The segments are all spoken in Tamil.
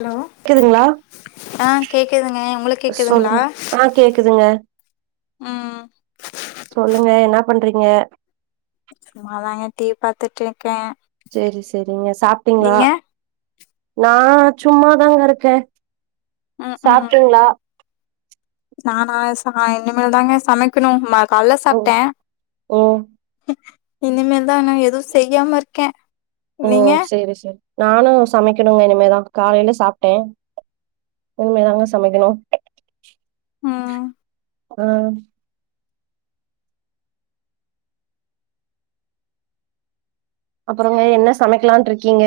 ஹலோ கேக்குதுங்களா ஆ கேக்குதுங்க உங்களுக்கு கேக்குதுங்களா சொல்லுங்க ஆ கேக்குதுங்க ம் சொல்லுங்க என்ன பண்றீங்க சும்மாதாங்க டிவி பாத்துட்டு இருக்கே சேரி சேரிங்க சாப்ட்டுங்களா நீங்க நா சும்மாதா கடக்கே ம் ம் சாப்ட்டீங்களா நானா ச இன்னிமேல தாங்க சமைக்கணு ம கால்ல ஓ சாப்ட்டே ஓ இனிமேல் தா நா எதுவு செய்யாம இருக்கே ஓ நீங்க சேரி சேரி நானு சமைக்கணுங்க இனிமேதா காலைல சாப்ட்டே இனிமேதாங்க சமைக்கணு ம் ஆ அப்பறோங்க என்ன சமைக்லானு இருக்கீங்க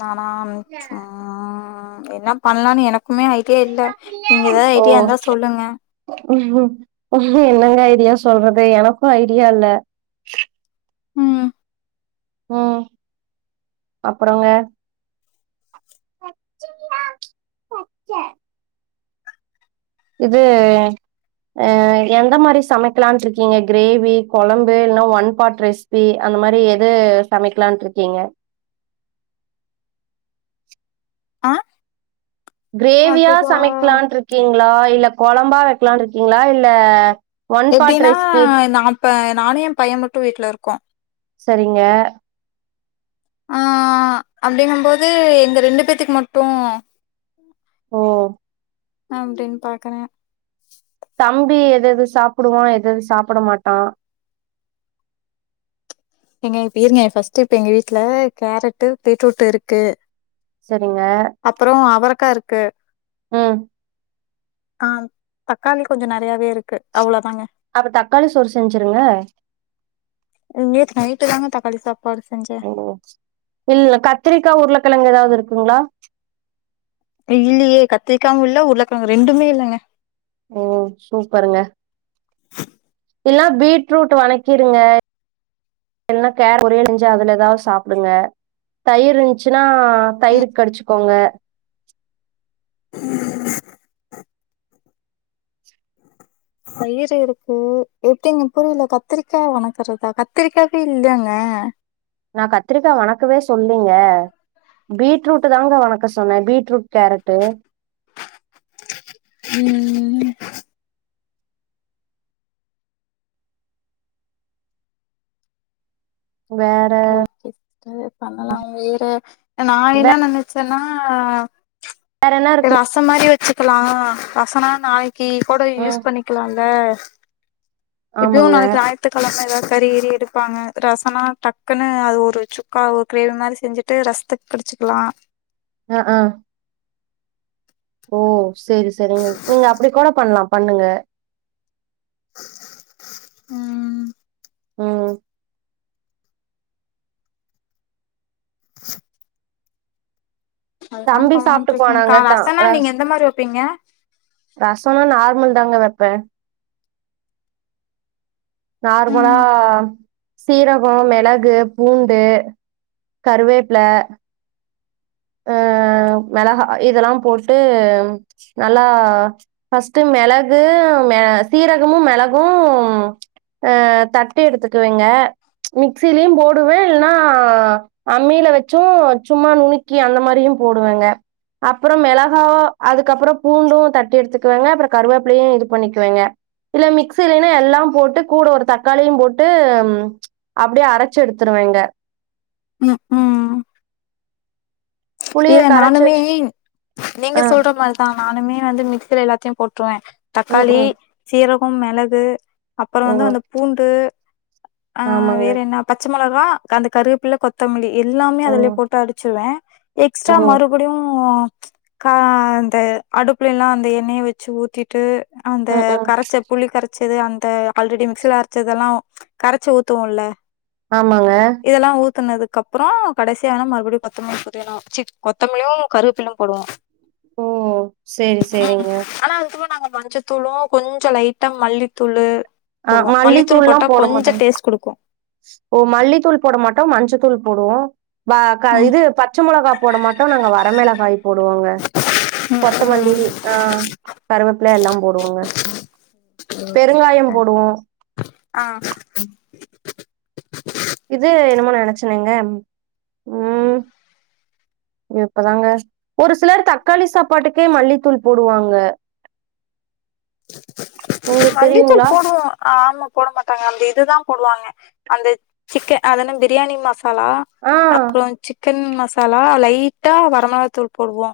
நானா சும் என்ன பண்லானு எனக்குமே ஐ கே இல்ல நீங்க ஏதாவது ஓ ஐடியா இருந்தா சொல்லுங்க என்னங்க ஐடியா சொல்றது எனக்கு ஐடியா இல்ல ம் ம் அப்பறோங்க பட்ச்சிங்களா பட்ச்சேன் இது அ எந்த மாரி சமைக்லான்ட்டு இருக்கீங்க கிரேவி கொழம்பு இல்லனா ஒன் பாட் ரைஸ் வி அந்த மாரி எது சமைக்லான்ட்டுருக்கீங்க ஆ கிரேவியா அதுவா சமைக்கலானுட்ருக்கீங்ளா இல்ல கொழம்பா வைக்கலானுட்ருக்கீங்ளா இல்ல ஒன் பாட் எப்டின்னா ரெசிபி நா இப்ப நானு எ பைய மட்டு வீட்ல இருக்கோ சரிங்க ஆ அப்டிங்கபோது எங்க ரெண்டு பேத்துக்கு மட்டு ஓ அப்டின்னு பாக்கறே தம்பி எது எது சாப்புடுவா எது எது சாப்புட மாட்டா ஏங்க இப்ப இருங்க ஃபஸ்ட் இப்ப எங்க வீட்ல கேரட்டு பீட்ரூட்டு இருக்கு சரிங்க அப்றோ அவரக்கா இருக்கு ம் ஆ தக்காளி கொஞ்சோ நெறையாவே இருக்கு அவ்வளோதாங்க அப்ப தக்காளி சோறு செஞ்சிருங்க நேத்து நைட்டுதாங்க தக்காளி சாப்பாடு செஞ்ச ஓ இல்ல கத்திரிக்கா உருளக்கெழங்கு ஏதாவது இருக்குங்ளா இல்லியே கத்திரிக்காவு இல்ல உருளக்கெழங்கு ரெண்டுமே இல்லங்க ஓ சூப்பருங்க இல்லனா பீட்ரூட் வணக்கிருங்க இல்லனா கேரட் பொரியல் செஞ்சு அதுல ஏதாவது சாப்புடுங்க தயிர் இருந்ச்சினா ஆ ம் தயிரு கடிச்சுக்கோங்க ம் தயிரு இருக்கு எப்டிங்க புரில கத்திரிக்கா வணக்குறதா கத்திரிக்காவே இல்லங்க நா கத்திரிக்கா வணக்கவே சொல்லீங்க பீட்ரூட் தாங்க வணக்க சொன்னே பீட்ரூட் கேரட்டு ம்ம் வேற ஓகே சேரி பண்ணலா வேற நா என்ன நனச்சன்னா வேற என்ன இருக்கு ரசம் மாரி வச்சுக்கலா ரசனா நாளைக் கி கூட ம் யூஸ் பண்ணிக்கலால்ல இப்யு ஆமாங்க நாளைக்கி ஞா த்துக்கெழம ஏதாவது கறி கிறி எடுப்பாங்க ரசனா டக்குன்னு அது ஒரு சுக்கா ஒரு கிரேவி மாரி செஞ்சு ட்டு ரசத்துக்கு கடிச்சுக்லா ஆ ஆ ஓ சேரி சேரிங்க நீங்க அப்டி கூட பண்ணலா பண்ணுங்க ம் ம் அதுதா தம்பி பண்லான்ட்டு சாப்ட்டுபோனாங்க இருக்கேக்கா தா ரசனா நீங்க ரஸ் எந்த மாரி வப்பீங்க ரசோலா நார்மல் தாங்க வெப்பே நார்மலா ம் சீரகோ மெளகு பூண்டு கருவேப்ல ம் மெளகா இதெல்லா போட்டு நல்லா ஃபஸ்ட்டு மெளகு மெ சீரகமு மெளகு ஆ தட்டு எடுத்துக்குவிங்க மிக்ஸிலயு போடுவே இல்னா அம்மில வெச்சு சும்மா நுனிக் க்கி அந்த மாரியு போடுவேங்க அப்புறோ மெளகா அதுக்கப்புறொ பூண்டு தட்டி எடுத்துக்குவங்க அப்புற கருவேப்பிலையு இது பண்ணிக்குவேங்க இல்ல மிக்ஸி இல்லைன்னா எல்லா போட்டு கூட ஒரு தக்காளியு போட்டு அப்டியே அரச்சு எடுத்துருவேங்க ம் ம் புளிய இல்ல கரச்சு நானுமே வச்சு நீங்க ஆ சொல்ற மா தா நானுமே வந்து மிக்சில எல்லாத்தையு போட்றுவே ம் தக்காளி ம் சீரகொ மெளகு அப்புறொ வந்து ம் அந்த பூண்டு ஆ ஆமாங்க வேற என்ன பச்ச மெளகா அந்த கருவேப்பிள கொத் தமிளி எல்லாமே அதுலயே ம் போட்டு அடிச்சுவே எக்ஸ்ட்ரா ஓ மறு படியு கா அந்த அடுப்புல எல்லா அந்த எண்ணெய வச்சு ஊத்தி ட்டு அந்த ம் ம் கரச்ச புளிகரச்சது அந்த ஆல்ரெடி மிக்சில அரச்சதெல்லா கரச்சு ஊத்துவோல ஆமாங்க இதெல்லா ஊத்துனதுக் அப்புறோ கடைசியா வேணா மறுபடிய கொத்தாமல்லி கொஞ் வேணு சி கொத்தமல்லியு கருவேப்பில்லயு போடுவோ ஓ சேரி ம் சேரிங்க ஆனா அதுக்குள்ள நாங்க மஞ்சள் தூளு கொஞ்ச லைட்டா மல்லித்தூளு ஆ போடுவோ மல்லித்தூள் மல்லித்தூள்லா போட்டா போட கொஞ்ச மாட்டோங் டேஸ்ட் குடுக்கு ஓ மல்லித்தூள் போட மாட்டோ மஞ்சத்தூள் போடுவோ வா கா ம் இது பச்ச மெளகா போட மாட்டோ நாங்க வரமெளகாய் போடுவோங்க ம் ம் கொத்தமல்லி ஆ கருவேப்பில எல்லா போடுவோங்க ஓகே பெருங்காயம் சிஸ்டர் போடுவோ ஆ இது என்னமோ நெனச்சனேங்க ம் இப்பதாங்க ஒரு சிலர் தக்காளி சாப்பாட்டுக்கே மல்லித்தூள் போடுவாங்க உங்களுக்கு மல்லித்தூள் தெரியுங்களா போடுவோ ஆமா போட மாட்டாங்க அந்த இதுதா போடுவாங்க அந்த சிக்க அதென்ன பிரியாணி மச் மசாலா ஆ அப்புறோ சிக்கன் மசாலா லைட்டா வரமளாத்தூள் போடுவோ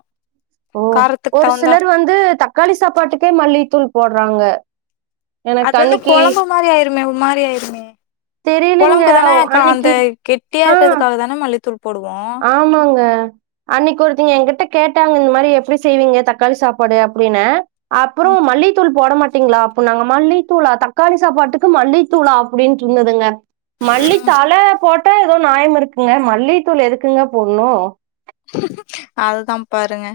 ஓ காரத்துக்கு ஒரு தகுந்தா சிலர் வந்து தக்காளி சாப்பாட்டுக்கே மல்லித்தூள் போடுறாங்க அது எனக்கு வந்து அன்னிக்கி கொழம்பு மாரி ஆயிருமே ஒ மாரி ஆயிருமே தெரியலங்க கொழம்புக்கு தானே கா அந்த அன்னைக்கு கெட்டியா ஆ இருக்குறதுக்காக தானே மல்லித்தூள் போடுவோ ஆமாங்க அன்னைக்கு ஒருத்தீங்க எ கிட்ட கேட்டாங்க இந்த மாரி எப்டி செய்வீங்க தக்காளி சாப்பாடு அப்டினு அப்புறோ ம் மல்லித்தூள் போட மாட்டீங்களா அப்புனாங்க மல்லித்தூளா தக்காளி சாப்பாட்டுக்கு மல்லித்தூளா அப்டின்டு இருந்ததுங்க மல்லித்தழ போட்டா ஏதோ நாயம் இருக்குங்க மல்லித்தூள் எதுக்குங்க போட்ணு அதுதா பாருங்க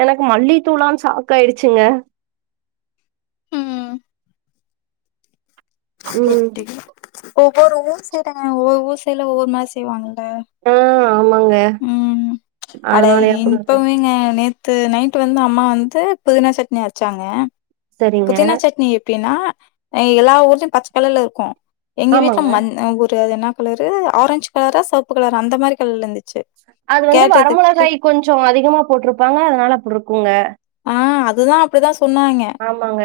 எனக்கு மல்லித்தூளான் சாக் ஆயிடுச்சுங்க ம் ம் ஒவ்வொரு ஊர் சைடுங்க ஒவ்வொரு ஊர் சைல ஒவ்வொரு மாரி செய்வாங்கல ஆ ஆமாங்க ம் அட அதனாலயா கூட இருக்கு இன்பவேங்க நே த்து நைட்டு வந்து அம்மா வந்து புதினா சட்னி அரச்சாங்க சரிங்க புதினா சட்னி எப்டின்னா அ எல்லா ஊர்லயு பச்சக்கலர்ல இருக்கு எங்க வீட்ல ஆமாங்க மன் அ ஒரு அது என்ன கலர் ஆரஞ்சு கலரா செவப்பு கலரா அந்த மாரி கலர்ல இருந்து அது வந்து வரமுளகாய் கொஞ்சொ அதிகமா போட்டுருப்பாங்க அதனால அப்டுருக்குங்க ஆ அதுதா அப்டிதா சொன்னாங்க ஆமாங்க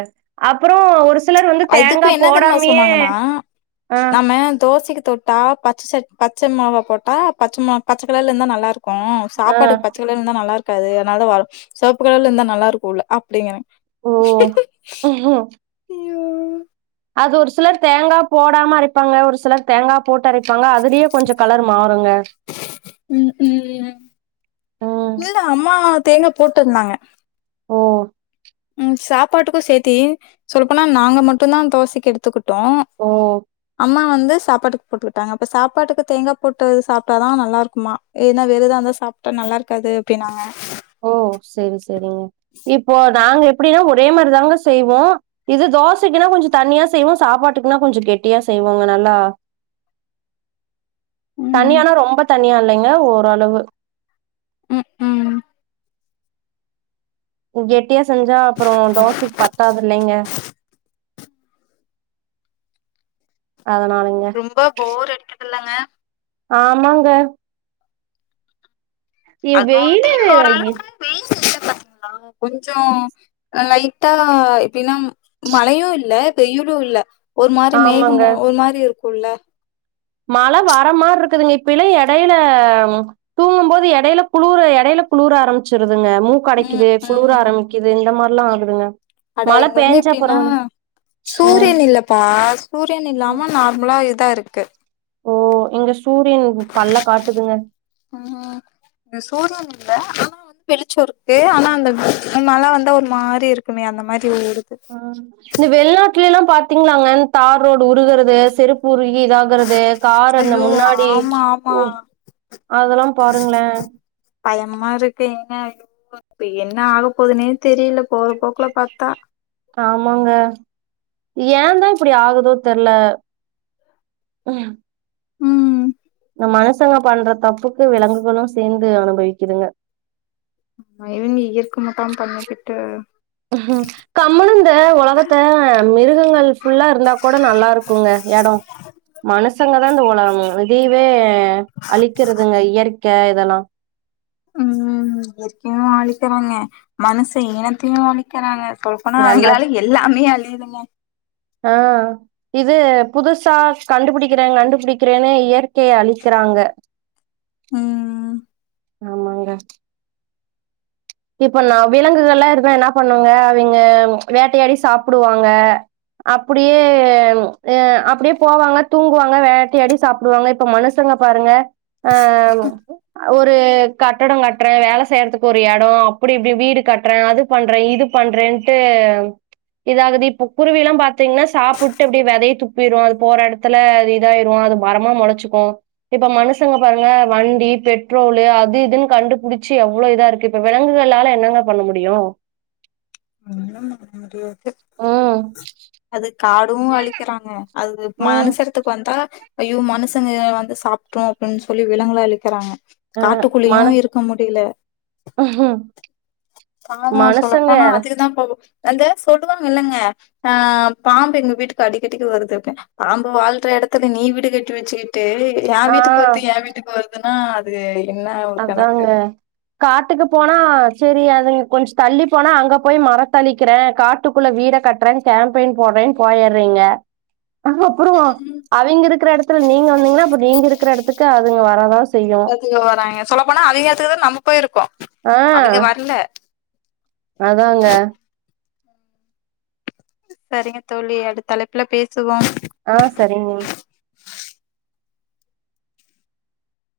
அப்றோ ஒரு சிலர் வந்து அதுக்கு தேங்காப் என்ன தெரிமா போடாமியே சொன்னாங்கன்னா நம்ம தோசைக்கு தொட் டா பச்ச சட் பச்ச மொளகா போட்டா பச்ச ம பச்சக் கலர்ல இருந்தா நல்லாருக்கு ஆ சாப்பாடுக்கு பச்ச கலர் ல இருந்தா நல்லாருக்காது அதனால வர செவப்பு கலர்லா இருந்தா நல்லாருக்கு உள்ள அப்டிங்குறாங் ஓ ஒஹோ ஐயோ! அது ஒரு சிலர் தேங்கா போடாம அரைப்பாங்க ஒரு சிலர் தேங்கா போட்டு அரைப்பாங்க அதுலயே கொஞ்சொ கலர் மாறுங்க ம் ம் ம் இல்ல அம்மா தேங்கா போட்டிருந்தாங்க ஓ ம் சாப்பாட்டுக்கு சேத்தி சொல்லப்போனா நாங்க மட்டுந்தா தோசைக்கு எடுத்துக்கிட்டு டோ ஓ அம்மா வந்து சாப்பாட்டுக் போட்டுக்கிட்டாங்க அப்ப சாப்பாட்டுக்கு தேங்கா போட்டுது சாப்ட்டாதா நல்லா இருக்குமா இல்லன்னா வேறெதா இருந்தா சாப் ட நல்லா இருக்காது அப்டின்னாங்க ஓ செரி செரிங்க இப்போ நாங்க எப்டின்னா ஒரே மாரிதாங்க செய்வோ இது தோசைக்குனா கொஞ்சொ தண்ணியா செய்வோ சாப்பாட்டுக்குன்னா கொஞ்சோ கெட்டியா செய்வோங்க நல்லா ம் தண்ணியான ரொம்ப தண்ணியா இல்லைங்க ஓரளவு ம் ம் கெட்டியா செஞ்சா அப்பறோ தோசைக்கு பத் தாது இல்லைங்க அதனாலதா ரொம்ப போர் அடிக்குதுல்லங்க ஆமாங்க இ அதாது வெயிலு இப்ப இ ஓரளவுக்கு வெயில் சீசன பாத்தீங்களா கொஞ்சொ லைட்டா இப்பில்லம் மழையு இல்ல வெயிலு இல்ல ஒரு மாரி ஆமாங்க மேகமு ஒரு மாரி இருக்குல மழ வர மார் இருக்குதுங்க இப்பெல்லா எடைல ம் தூங்கும் போது எடைல குளூரு எடைல குளுர் ஆரம்புச்சிருதுங்க மூக் ம் கடைக்குது குளுர ம் ஆரம்பிக்குது இந்த மார்லா ஆகுதுங்க அட மழ இங்க வந்து பேஞ்சா எப்டின்னா பரவால ம் சூரியன் இல்லப்பா சூரியன் இல்லாம நார்மலா இதா இருக்கு ஓ இங்க சூரியன் பல்ல காட்டுதுங்க ம் எ சூரியன் இல்ல ஆனா வந் வெளிச்சொ இருக்கு ஆனா அந்த மழ வந்த ஒரு மாரி இருக்குமே அந்த மாரி ஓடுது அ இந்த வெள்நாட்டுலேல்லா பாத்தீங்களாங்க தார் ரோடு உருகறது செருப்பு உருகி இதாகுறது கார் அந்த ஐயோ முன்னாடி ஆமா ஆமா உ அதெல்லா பாருங்களே பயமா இருக்கு ஏன்னா [inaudible] இப்ப என்ன ஆக போகுதுனே தெரில போறபோக்குல பாத்தா ஆமாங்க ஏந்தா இப்டி ஆகுதோ தெர்ல எயா ம் ந்த மனுசங்க பண்ற தப்புக்கு விலங்குகளு சேர்ந்து அனுபவிக்குதுங்க மனிதனு எருக்கமாதா பண்ணிக்கிட்டு ஹம் கமலுந்த ஒலகத்த மிருகங்கள் ஃபுல்லா இருந்தா கூட நல்லா இருக்குங்க எடொ மனுசங்கதா இந்த உலகமே விதைவே அழிக்கிறதுங்க இயற்க்க இதெல்லா ம் இயற்கையு அழிக்கிறாங்க மனுச இனத்தையு அழிக்கிறாங்க சொல் ஆனா எல்லாத் அவிங்களால எல்லாமே அழியுதுங்க ஆ இது புதுசா கண்டுபுடிக்கிறே கண்டுபுடிக்கிறேன்னு இயற்கைய அழிக்கறாங்க ம் ஆமாங்க இப்ப நா விலங்குகள்லா இருந்தா என்னா பண்ணுவாங்க அவிங்க வேட்டையாடி சாப்புடுவாங்க அப்புடியே ம் அ அப்புடியே போவாங்க தூங்குவாங்க வேட்டையாடி சாப்புடுவாங்க இப் ப மனுசங்க பாருங்க ஆ ம் ஒரு கட்டடோ கட்றே வேல செய்றத்துக்கு ஒரு எ டோ அப்டி இப்டி வீடு கட்றே அது பண்றே இது பண்றேன்ட்டு எதாவது இப்ப குருவியெல்லா பா்த்தீங்ன்னா சாப்புட்டு அப்டியே வெதைய துப்பீரு அது போற எடத் துல அது இதாயிரு அது மரமா மொளச்சுக்கு இப்ப மனுஷங்க பாருங்க வண்டி பெட்ரோலு அது இதுன் கண்டுபுடிச்சு எவ்ளோ இதா இருக்கு இப்ப விலங்குகளால என்னங்க பண்ண முடியு ஒன்னும் பண்ண முடியாது ம் அது காடு அழிக்கறாங்க அது ம் மனுஷ எடத்துக் வந்தா ஐயோ மனுசங்க எ வந்து சாப்ட்ரு அப்டின் சொல்லி விலங்குகள அழிக்கறாங்க அ காட்டுக்குள்ளயு இருக்க முடியில ம் ஆமா சொல்ல போனா அதுக தா பாவோ அந்த சொல்லுவாங்கில்லங்க ஆ பாம்பு எங்க வீட்டுக்கு அடிக்கடிக்கு வருது அப்டி பாம்பு வாழ்ற எடத்துல நீ வீடு கட்டி வெச்சுகிட் டு ஏ ஆ வீட்டுக் வருது ஏ வீட்டுக் வர்துன்னா அது என்னா அதாங்க காட்டுக்கு போனா செரி அதுங்க கொஞ்ச தள்ளி போனா அங்க போய் மரத்தழிக்கிறே காட் டுக்குள்ள வீட கட்றே கேம்பெய்ன் போட்றேனு போயர்றீங்க அது அப்றோ அவிங்க இருக்கற எடத்துல நீங்க வந்தீங்ன்னா அப்ப நீங்க இருக்கற எடத்துக்கு அதுங்க வரதா செய்யு இங்கயு வராங்க சொல்ல போனா அவிங்க எடத்துக்கு தா நம்ம போய் இருக்கோ ஆ அவிங்க வர்ல அதாங்க சரிங்க தோழி அடுத் தலைப்புல பேசுவோ ஆ சரிங்க